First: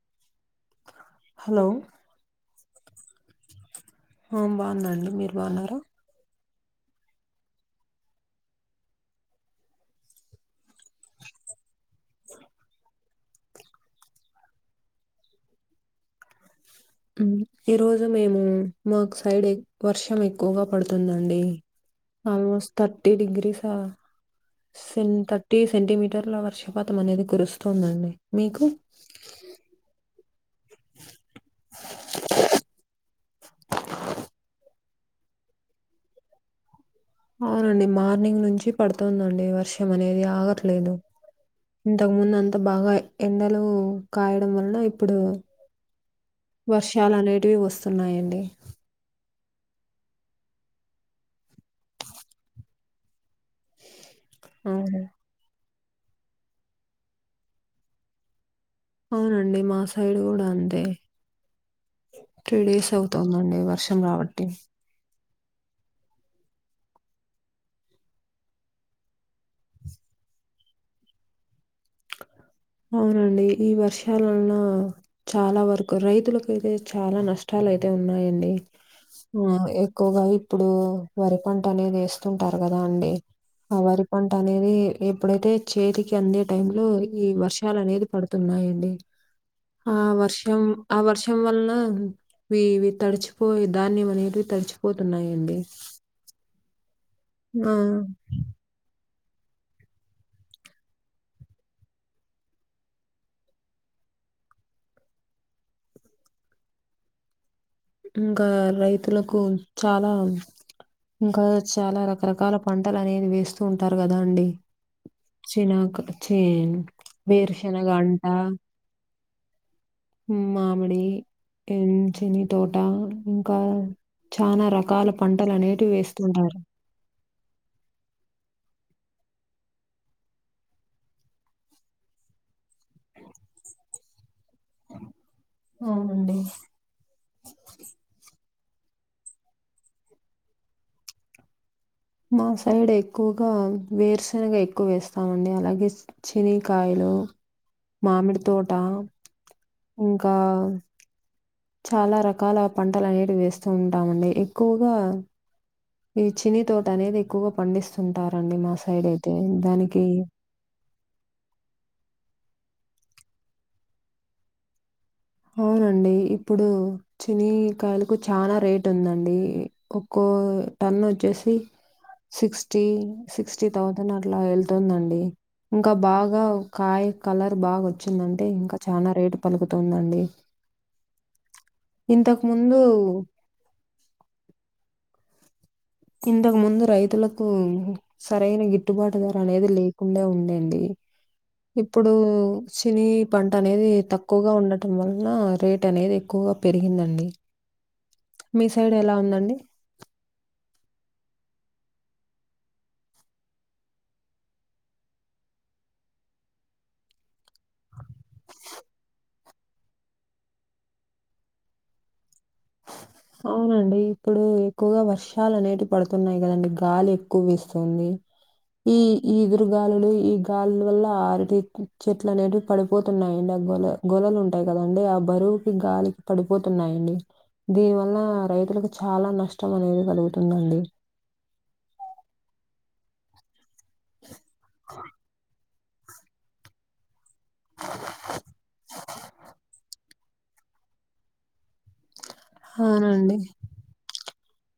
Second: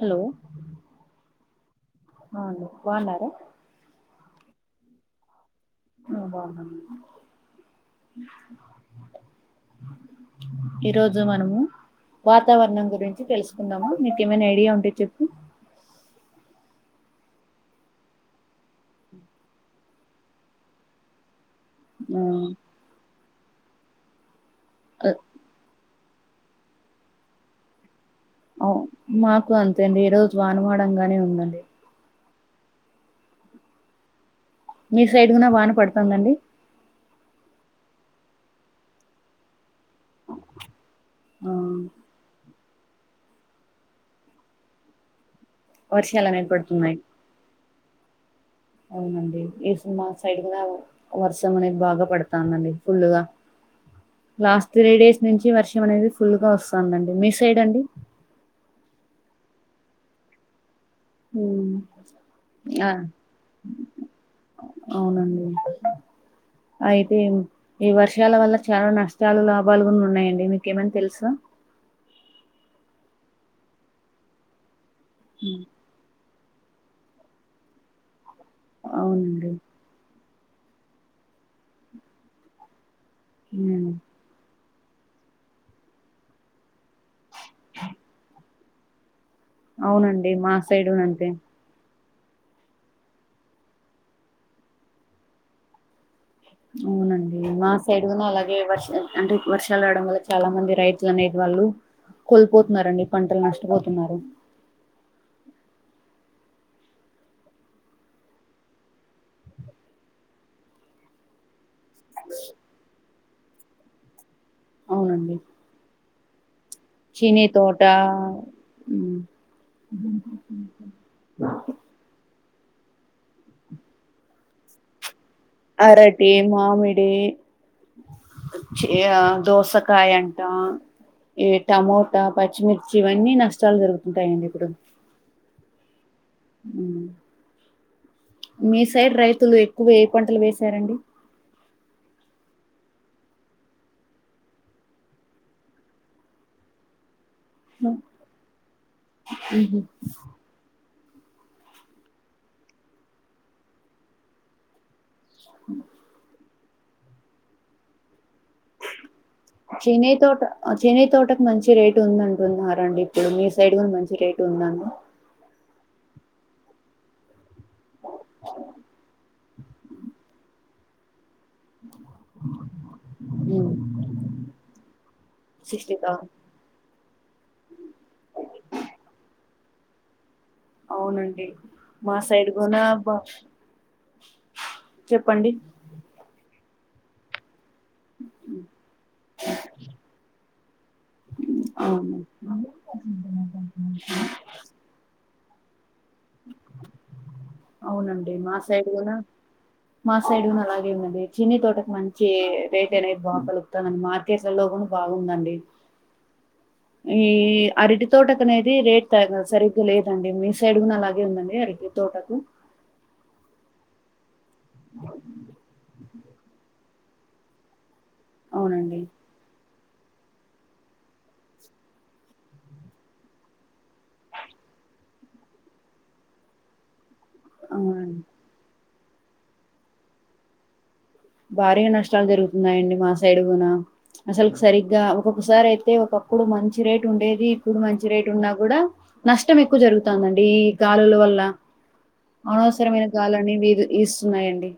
Hello అవు hello బాగున్నారా ఆ బాగుందండి మీరు బాగున్నారు అ బాగునం అండి ఈ రోజు మనము వాతావరణం గురించి తెలుసుకుందాము మీకేమైనా ఐడియా ఉంటే చెప్పు ఈ రోజు మేము మాకు సైడ్ వర్షం ఎక్కువగా పడుతుందండి ఆ ఆల్మోస్ట్ థర్టీ డిగ్రీస్ అ సేన్ థర్టీ సెంటిమీ టర్ల వర్షపాతం అనేది కురుస్తుందండి మీకు అ మాకు అంతే అండి ఈ రోజు వానువాడంగానే ఉందండి మీ సైడ్ గున్నా వాన పడుతుందాండి అవునండి మార్నింగ్ నుంచి పడుతుందండి వర్ష అనేది ఆగట్లేదు ఆ ఇంతకు ముందు అంత బాగా ఎండలు కాయడం వలన ఇప్పుడు వర్షాలు అనేది పడుతున్నాయి వర్షాలు అనేటివి వస్తున్నాయండి అవునండి ఈ సిని మా సైడ్ గూడ వర్షం అనేది బాగా పడతాదండి ఫుల్ గా లాస్ట్ త్రీ అవును డేస్ నుంచి వర్ష అనేది ఫుల్ గా వస్తుందండి మీ సైడ్ అండి అవునండి మా సైడ్ కూడా అంతే ఉమ్. త్రీ ఆ డేస్ అవుతాందండి వర్షం రాబట్టి అవునండి అయితే ఈ వర్షాల వల్ల చాలా నష్టాలు లాభాలు ఉన్నాయండి మీకేమన్నా తెలుసా? అవునండి ఈ వర్షాలలో చాలా వరకు రైతులక్ అయితే చాలా నష్టాలు అయితే ఉన్నాయండి ఆ అవునండి ఎక్కువగా ఇప్పుడు వరి పంట అనేది ఏస్తుంటారు కదా అండి ఆ ఉమ్ వరి పంట అనేది ఇప్పుడైతే చేతికి అందే టైం లో వర్షాలు అనేది పడుతున్నాయండి ఆ అవునండి మా వర్షం సైడ్ ఆ గూనా అంతే వర్షం వల్ల ఇవి ఇవి తడిచిపోయే ధాన్యం అనేవి తడిచిపోతున్నాయండి అవునండి మా ఆ! సైడ్ కూడా అలాగే వర్ష అంటే వర్షాలు రావడం వల్ల చాలా మంది రైతులు అనేది వాళ్ళు కోల్పోతున్నారండి పంటలు నష్టపోతున్నారు ఇంకా రైతులకు చాలా ఇంకా చాలా రకరకాల పంటలు అనేది వేస్తూ ఉంటారు కదా అండి అవునండి చినాక చెన్ చీనీ తోట వేరుశెనగ అంటా ఉమ్ మామిడి ఉమ్ చిని తోట ఇంకా చానా రకాల పంటలు అనేటివి అరటి, వేస్తుంటారు మామిడి చె దోసకాయ అంటా ఈ టమోటా పచ్చిమిర్చి ఇవన్నీ నష్టాలు జరుగుతుంటాయండి ఇప్పుడు ఆ ఉమ్ మీ సైడ్ రైతులు ఎక్కువ ఏ పంటలు వేసారండి మాసైడ్ ఎక్కువగా వేరుశెనగ ఎక్కువ వేస్తామండి అలాగే చినీకాయలు మామిడి తోట ఉహు ఇంకా చాలా రకాల పంటలు అనేవి వేస్తూ ఉంటామండి ఎక్కువగా ఈ చినీ తోట అనేది ఎక్కువగా పండిస్తుంటారు చినై తోట చినై తోటకు మంచి రేటు ఉందంటున్నారు రండి ఇప్పుడు మీ సైడ్ కూడా మంచి రెట్ ఉందను అవునండి ఇప్పుడు చినీకాయలకు చానా రేట్ ఉందండి ఒక్కో టన్ వచ్చేసి సిక్స్టీ సిక్స్టీ థౌసండ్ అట్లా వెళ్తుందండి ఇంకా సిక్స్టీ థౌసండ్ బాగా కాయ కలర్ బాగా వచ్చిందంటే ఇంకా చానా రేటు పలుకుతుందండి అవునండి మా సైడ్ కూన ఇంతకుముందు బా చెప్పండి ఇంతకు ముందు రైతులకు సరైన గిట్టుబాటు ధర అనేది లేకుండా ఉండేండి ఇప్పుడు అవును చిని పంట అనేది తక్కువగా ఉండటం వలన రేట్ అనేది ఎక్కువగా పెరిగిందండి అవునండి మా మీ సైడ్ కూన ఎలా ఉందండి? మా సైడ్ ను అలాగే ఏమది చినీ తోటకి మంచి రేట్ అనేది బాగా పలుకుతనం మార్కెట్లలో కూడా బాగుందండి ఈ అరటి తోటకు అనేది రేట్ తగ సరిగ్గా లేదండి మీ సైడ్ కూడా అలాగే ఉందండి అరటి తోటకు అవునండి ఇప్పుడు ఎక్కువగా వర్షాలు అనేటివి పడుతున్నాయి కదండి గాలి ఎక్కువ విస్తుంది ఈ అవునండి ఇగురు గాలులు ఈ గాలుల వల్ల ఆరిటి చెట్లు అనేటివి పడిపోతున్నాయండి ఆ గోల గోలలు ఉంటాయి కదండి ఆ బరువుకి గాలికి పడిపోతున్నాయండి దీని వల్ల అవునండి రైతులకు చాలా నష్టం అనేది కలుగుతుందండి భారీగా నష్టాలు జరుగుతున్నాయండి మా సైడ్ కూన అసలు సరిగ్గా ఒక్కొక్కసారి అయితే అయితే ఒకప్పుడు మంచి రేట్ ఉండేది ఇప్పుడు మంచి రేట్ ఉన్నా కూడా నష్టం ఎక్కువ జరుగు తనండి ఈ గాలుల వల్ల అనవసరమైన అవునండి గాలి అని వి స్తున్నాయండి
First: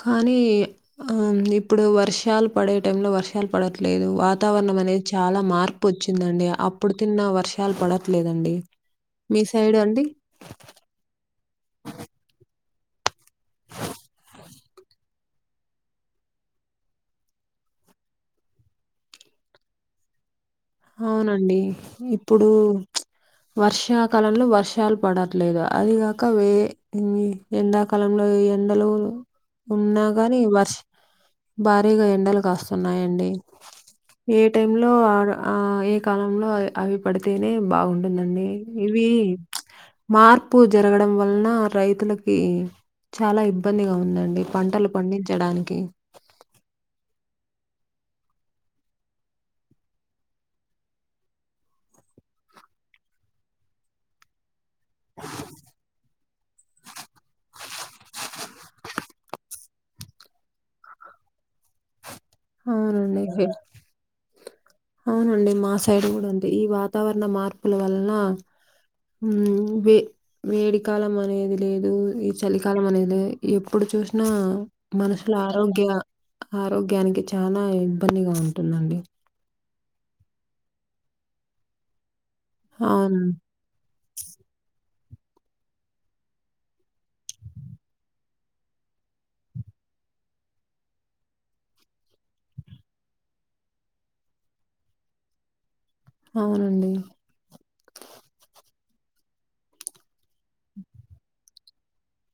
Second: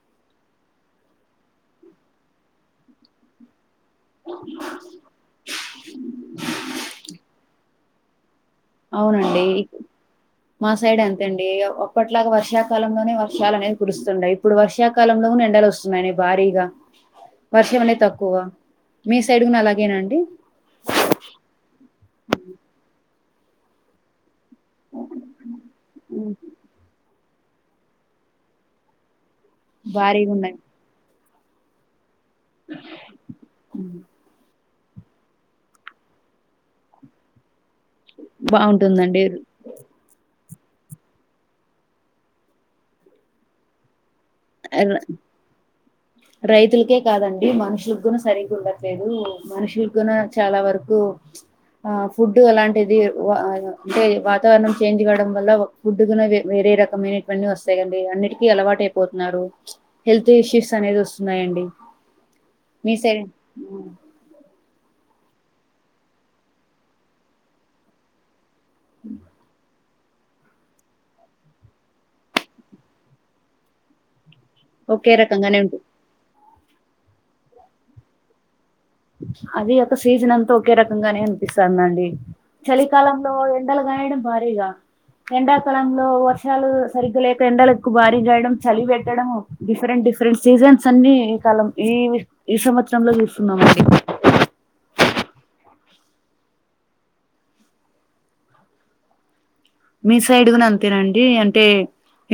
కానీ ఇప్పుడు వర్షాలు పడే టైంలో వర్షాలు పడట్లే లేదు వాతావరణం అనేది చాలా మార్పు వచ్చిందండి అప్పుడు తిన్న వర్షాలు పడట్లేదండి మీ అవునండి సైడ్ అండి మా సైడ్ ఎంతండి అప్పట్లాగా వర్షా కాలంలోనే వర్షాలు అనేది కురుస్తుండయి ఇప్పుడు వర్షాకాలంలో గున ఎండలు వస్తున్నాయని భారీగా వర్షం అనేది తక్కువ మీ సైడ్ కూన అలాగేనాండి అవునండి ఇప్పుడు వర్షాకాలంలో వర్ వర్షాలు పడట్లేగా అదిగాక వే ఎండాకాలంలో ఎండలు ఉన్నా భారీగా గాని ఉన్నాయి వర్ష్ భారీగా ఎండలు కాస్తున్నాయండి ఏ టైమ్ లో అడ ఆ ఏ కాలంలో అవి అవి పడితేనే బాగుంటుందండి ఇవి బాగుంటుందండి మార్ పు జరగడం వలన రైతులకి చాలా ఇబ్బందిగా ఉందండి పంటలు పండించడానికి రైతులకే కాదండి మనుషులకు గునా సరింగా ఉండట్లేదు మనుషుల కూన చాలా వరకు ఆ ఫుడ్డు అలాంటిది అంటే వాతావరణం చేంజ్ కావడం వల్ల ఫుడ్ కూనా వేరే రకమైనవీ వస్తాకండి అన్నిటికీ అలవాటు అయిపోతు నారు హెల్త్ ఇష్యూస్ అనేది వస్తున్నాయండి మీ సై అవునండి. అవునండి మా సైడ్ కూడ ఉంది ఈ వాతావరణ మార్పుల వలన వే వేడికాలం అనేది లేదు ఈ చలికాలం అనేది లేదు ఎప్పుడు చూసినా ఒకే మనషుల రకంగానే ఉంటుంది ఆరోగ్య ఆరోగ్యానికి చాలా ఇబ్బందిగా ఉం అది ఒక సీజన్ అంతా ఒకే రకంగానే అనిపిస్తదండి అవును చలికాలంలో ఎండలు కయడం భారీగా ఎండాకాలంలో వర్షాలు సరిగ్గా లేక ఎండలెక్కు బారీగాయడం చలి పెట్టడం డిఫరెంట్ డిఫరె ఫ్రెండ్ సీజైన్స్ అన్ని ఈ కాలం ఈ ఈ సంవత్సరంలో చూస్తున్నామండి అవునండి మీ సైడ్గాని అంతేనండి అంటే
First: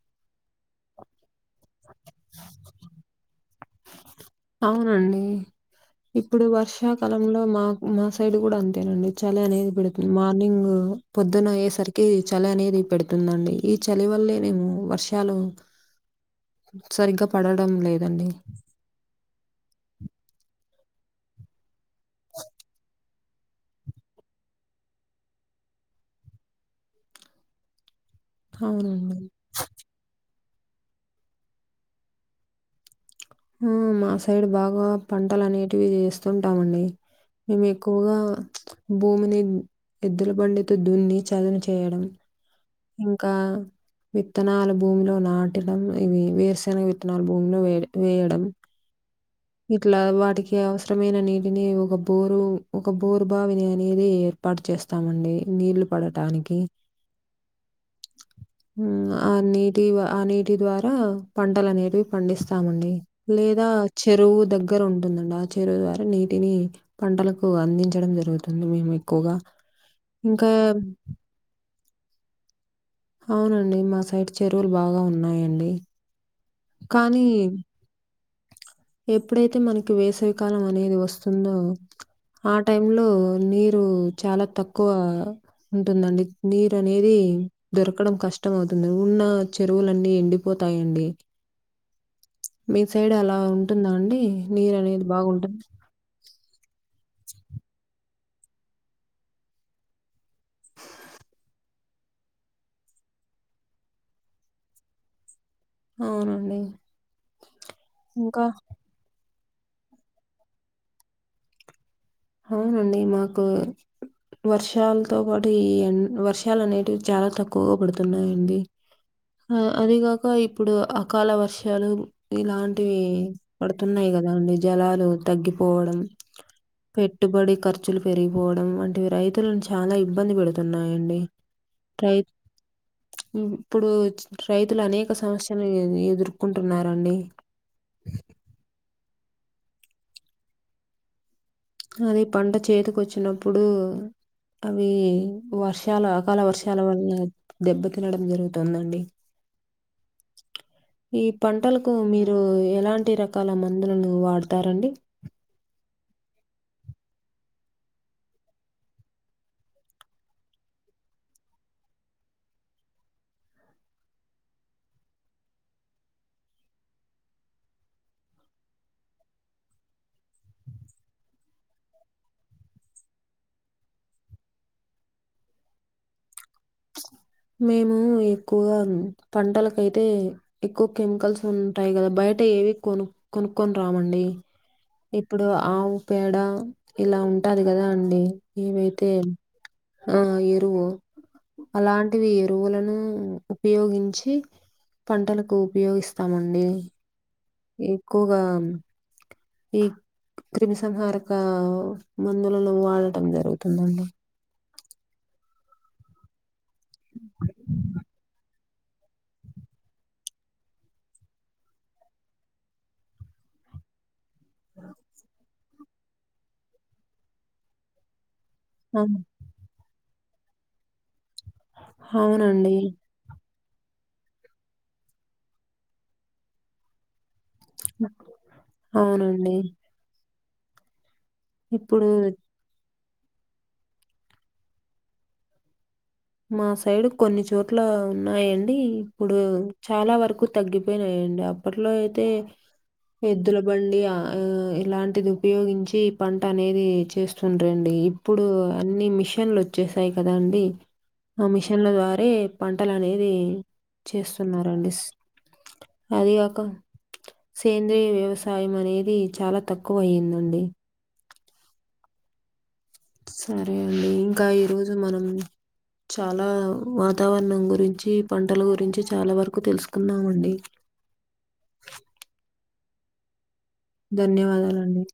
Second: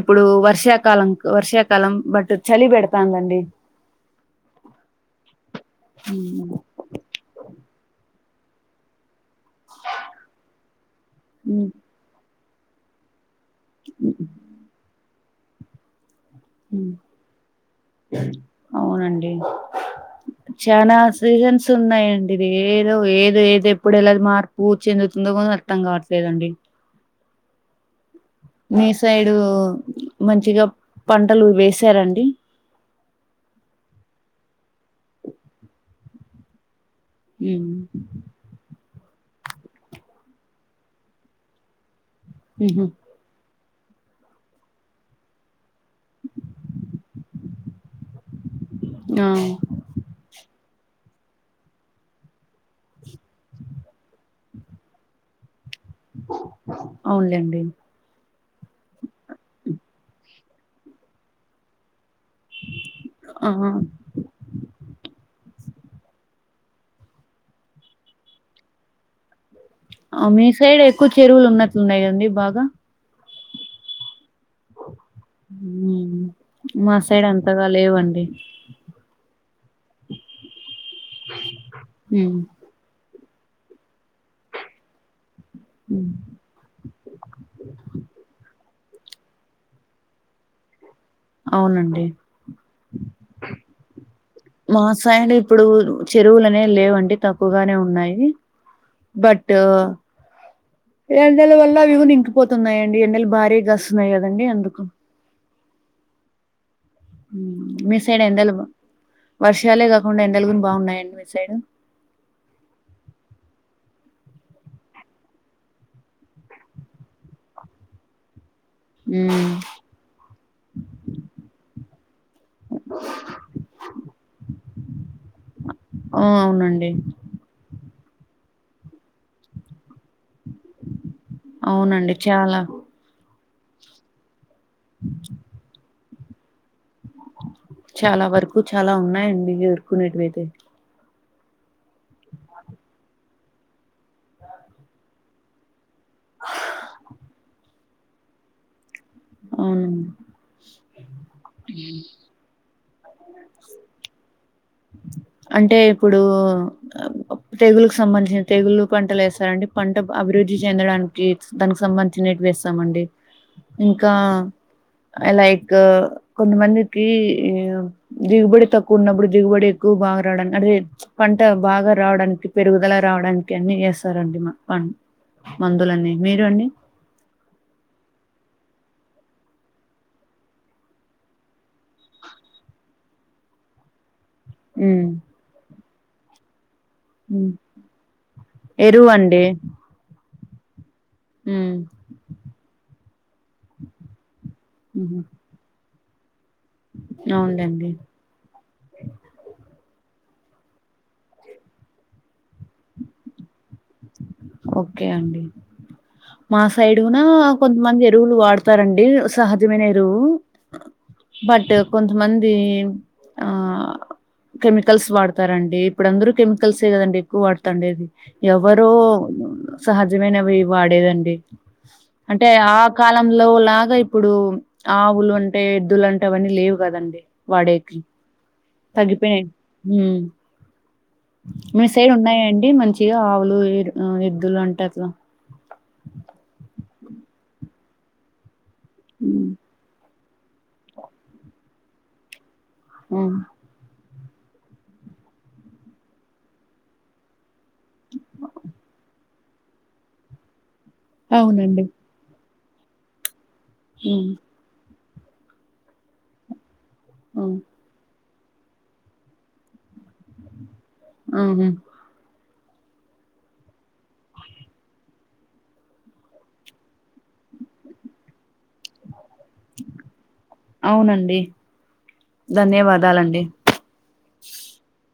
ఇప్పుడు వర్షాకాలం వర్షాకాలం బట్ చలి పెడుతందండి అవునండి ఉమ్, ఇప్పుడు వర్షాకాలంలో మా మా సైడ్ కూడా అంతేనండి చలి అనేది పెడుతుంది మార్నింగ్ పొద్దున అయ్యే ఉమ్, సరికి చలి అనేది పెడుతుందండి ఈ చలి ఉమ్, వల్లే నేమొ వర్షాలు ఉమ్, సరిగ్గా పడడం లేదండి చనా సీజన్స్ ఉన్నాయండి ఏదో ఏ ఎప్పుడేలాది మార్పు చెందుతుందో కూడా అర్థం కావట్లేదండి మీ అవునండి. సైడు మంచిగా పంటలు వేసారండి మ్ మా సైడ్ బాగా పంటలు అనేటివి చేస్తుంటామండి మేము ఎక్కువగా భూమిని ఎద్దుల పండితో దున్ని చదును చేయడం ఉహు ఇంకా విత్తనలు భూమిలో నాటడం ఇవి వేరుశనగ విత్తనలు భూమిలో వే వేయడం ఆ ఇట్లా వాటికి అవసరమైన నీటిని ఒక బోరు ఒక బోరు బావిని అనేది ఏర్పాటు చేస్తామండి నీళ్ళు పడటానికి అవునులేండి ఆ నీటి ఆ నీటి ద్వారా పంటలు అనేవి పండిస్తామండి ఆ లేదా కు దగ్గర ఉంటుందండి ఆ చీరు ద్వారా నీటిని పంటలకు అందించడం జరుగుతుంది మేము ఎక్కువగా అ మీ ఇంకా సైడే ఎక్కువ చెరువులు ఉన్నట్లున్నాయండి బాగా అవునండి మా సైడ్ చెరువులు బాగా ఉన్నాయండి హ్మ్. మా కానీ సైడ్ అంతగా లేవండి ఎప్పుడైతే మనకి వేసవి కాలం అనేది వస్తుందో హ్మ్. ఆ టైం లో నీరు చాలా తక్కువ హ్మ్. ఉంటుందండి నీరు అనేది దొరకడం కష్టం అవుత్ తుంది ఉన్న చెరువులన్నీ ఎండిపోతాయండి అవునండి మీ సైడ్ అలా ఉంటుందా అండి? మా నీరనేది సైడ్ బాగుంటుందా? ఇప్పుడు చెరువులనేవి లేవండి త్ తక్కువగానే ఉన్నాయి బట్ ఎండల వల్ల వి ఇంకిపోతున్నాయండి ఎండలు భారీగాస్తున్నాయి కదండి అందుకు అవునండి మ్ మీ సైడ్ ఇంకా ఎండలు వర్షాలే కాకుండా ఎండలుగును బాగున్నాయండి మీ సైడ్ అవునండి మాకు వర్షాలతో పాటు ఈ ఎన్ వర్షాలు అనేటివి చాలా తక్కువగా పడుతున్నాయండి ఉమ్ అ అదిగాక ఇప్పుడు అకాల వర్షాలు ఇలాంటివి పడుతున్నాయి కదా అండి జలాలు తగ్గిపోవడం ఆ అవునండి పెట్టుబడి ఖర్చులు పెరిగిపోవడం వంటివి రైతులను చాలా ఇబ్బంది పెడు తున్నాయండి అవునండి రై త్ చాలా మ్ ఇప్పుడు రైతులు అనేక సమస్యలను ఎదుర్కొంటున్నారు చాలా వరకు చాలా ఉన్నాయండి ఎదుర్కొ నేటివయితే అది పంట చేతికి వచ్చినప్పుడు అవి వర్షాలు అకాల వర్షాల వల్ల దెబ్బ తినడం జరుగుతుందండి అవునండి ఈ పంటలకు మీరు ఎలాంటి అన్ని రకాల మందులను వాడతారండి అంటే ఇప్పుడు తెగులకి సంబంధించిన తెగులు పంటలు వేస్తారండి పంట అభివృద్ధి చెందడానికి దానికి సంబంధించినెట్ వేస్తామండి ఇంకా లైక్ కొంతమందికి దిగుబడి తక్కువ ఉన్నప్పుడు దిగుబడి ఎక్కువ బాగా రావడానికి అదే పంట బాగా రావడానికి పెరుగుదల రావడానికి అన్ని చేస్తారండి మా ప మందులన్నీ మీరు అండి మేము ఎక్కువగా పంటలకయితే ఎక్కువ కెమికల్స్ ఉంటాయి కదా బయ బయట ఏవి కొను కొనుక్కొని రామండి ఉమ్, ఇప్పుడు ఆవు పేడ ఇలా ఉమ్. ఉంటది కదా అండి ఎరువు ఏమైతే అండి ఆ ఎరువు ఉమ్ అలాంటివి ఎరువులను ఉపయోగించి ఉమ్. పంటలకు ఉపయోగిస్తామం అండి అవునులేండి ఎకువగా ఈ క్రిమిసంహారక మందులను వాడటం జరుగుతుందండి ఓకే అండి మా సైడ్న కొంతమంది ఎరువులు వాడుత చెస్తారండి సహజమైన ఎరువు బట్ కొంతమంది ఆ కెమికల్స్ వాడతారండి ఇప్పుడు అందరు కెమికల్సే కదండి ఎక్కువ వాడతాఉండేది ఎవరో అవును. సహజమైనవి వాడేదండి అంటే అవునండి. ఆ కాలంలో ఇలాగా ఇప్పుడు ఆవులు అంటే ఎద్దులు అంటే అవన్నీ లేవు కదండి వాడేకి తగ్గిపోయి అవునండి. మీ ఇప్పుడు సైడ్ ఉన్నాయండి మంచి ఇ ఆవులు ఏ ఎద్దులు అంటే అట్లా మా సైడు కొన్ని చోట్ల ఉన్నాయండి ఇప్పుడు చాలా వరకు ఎక్కువ తగ్గిపోయినాయండి అప్పట్లో అయితే ఉమ్ ఎద్దుల బండి ఇలాంటిది ఉపయోగించి పంట అనేది చేస్తు డండి ఇప్పుడు అన్ని మిషన్లు వచ్చేసాయి కదా అండి ఆ అవునండి మిషన్ల ద్వారే పంటలు అనేది ఉమ్ చేస్తున్నారండి అదికాక అవును సేంద్రీయ వ్యవసాయం సాయం అనేది చాలా తక్కువ అయ్యిందండి ఉహూ సరే అండి ఇంకా ఈరోజు మనం చాలా వాతావరణం గురించి పంటల గురించి చాలా వరకు తెలుసుకున్నామండి అవునండి ధన్యవాదాలండి ధన్యవాదాలండి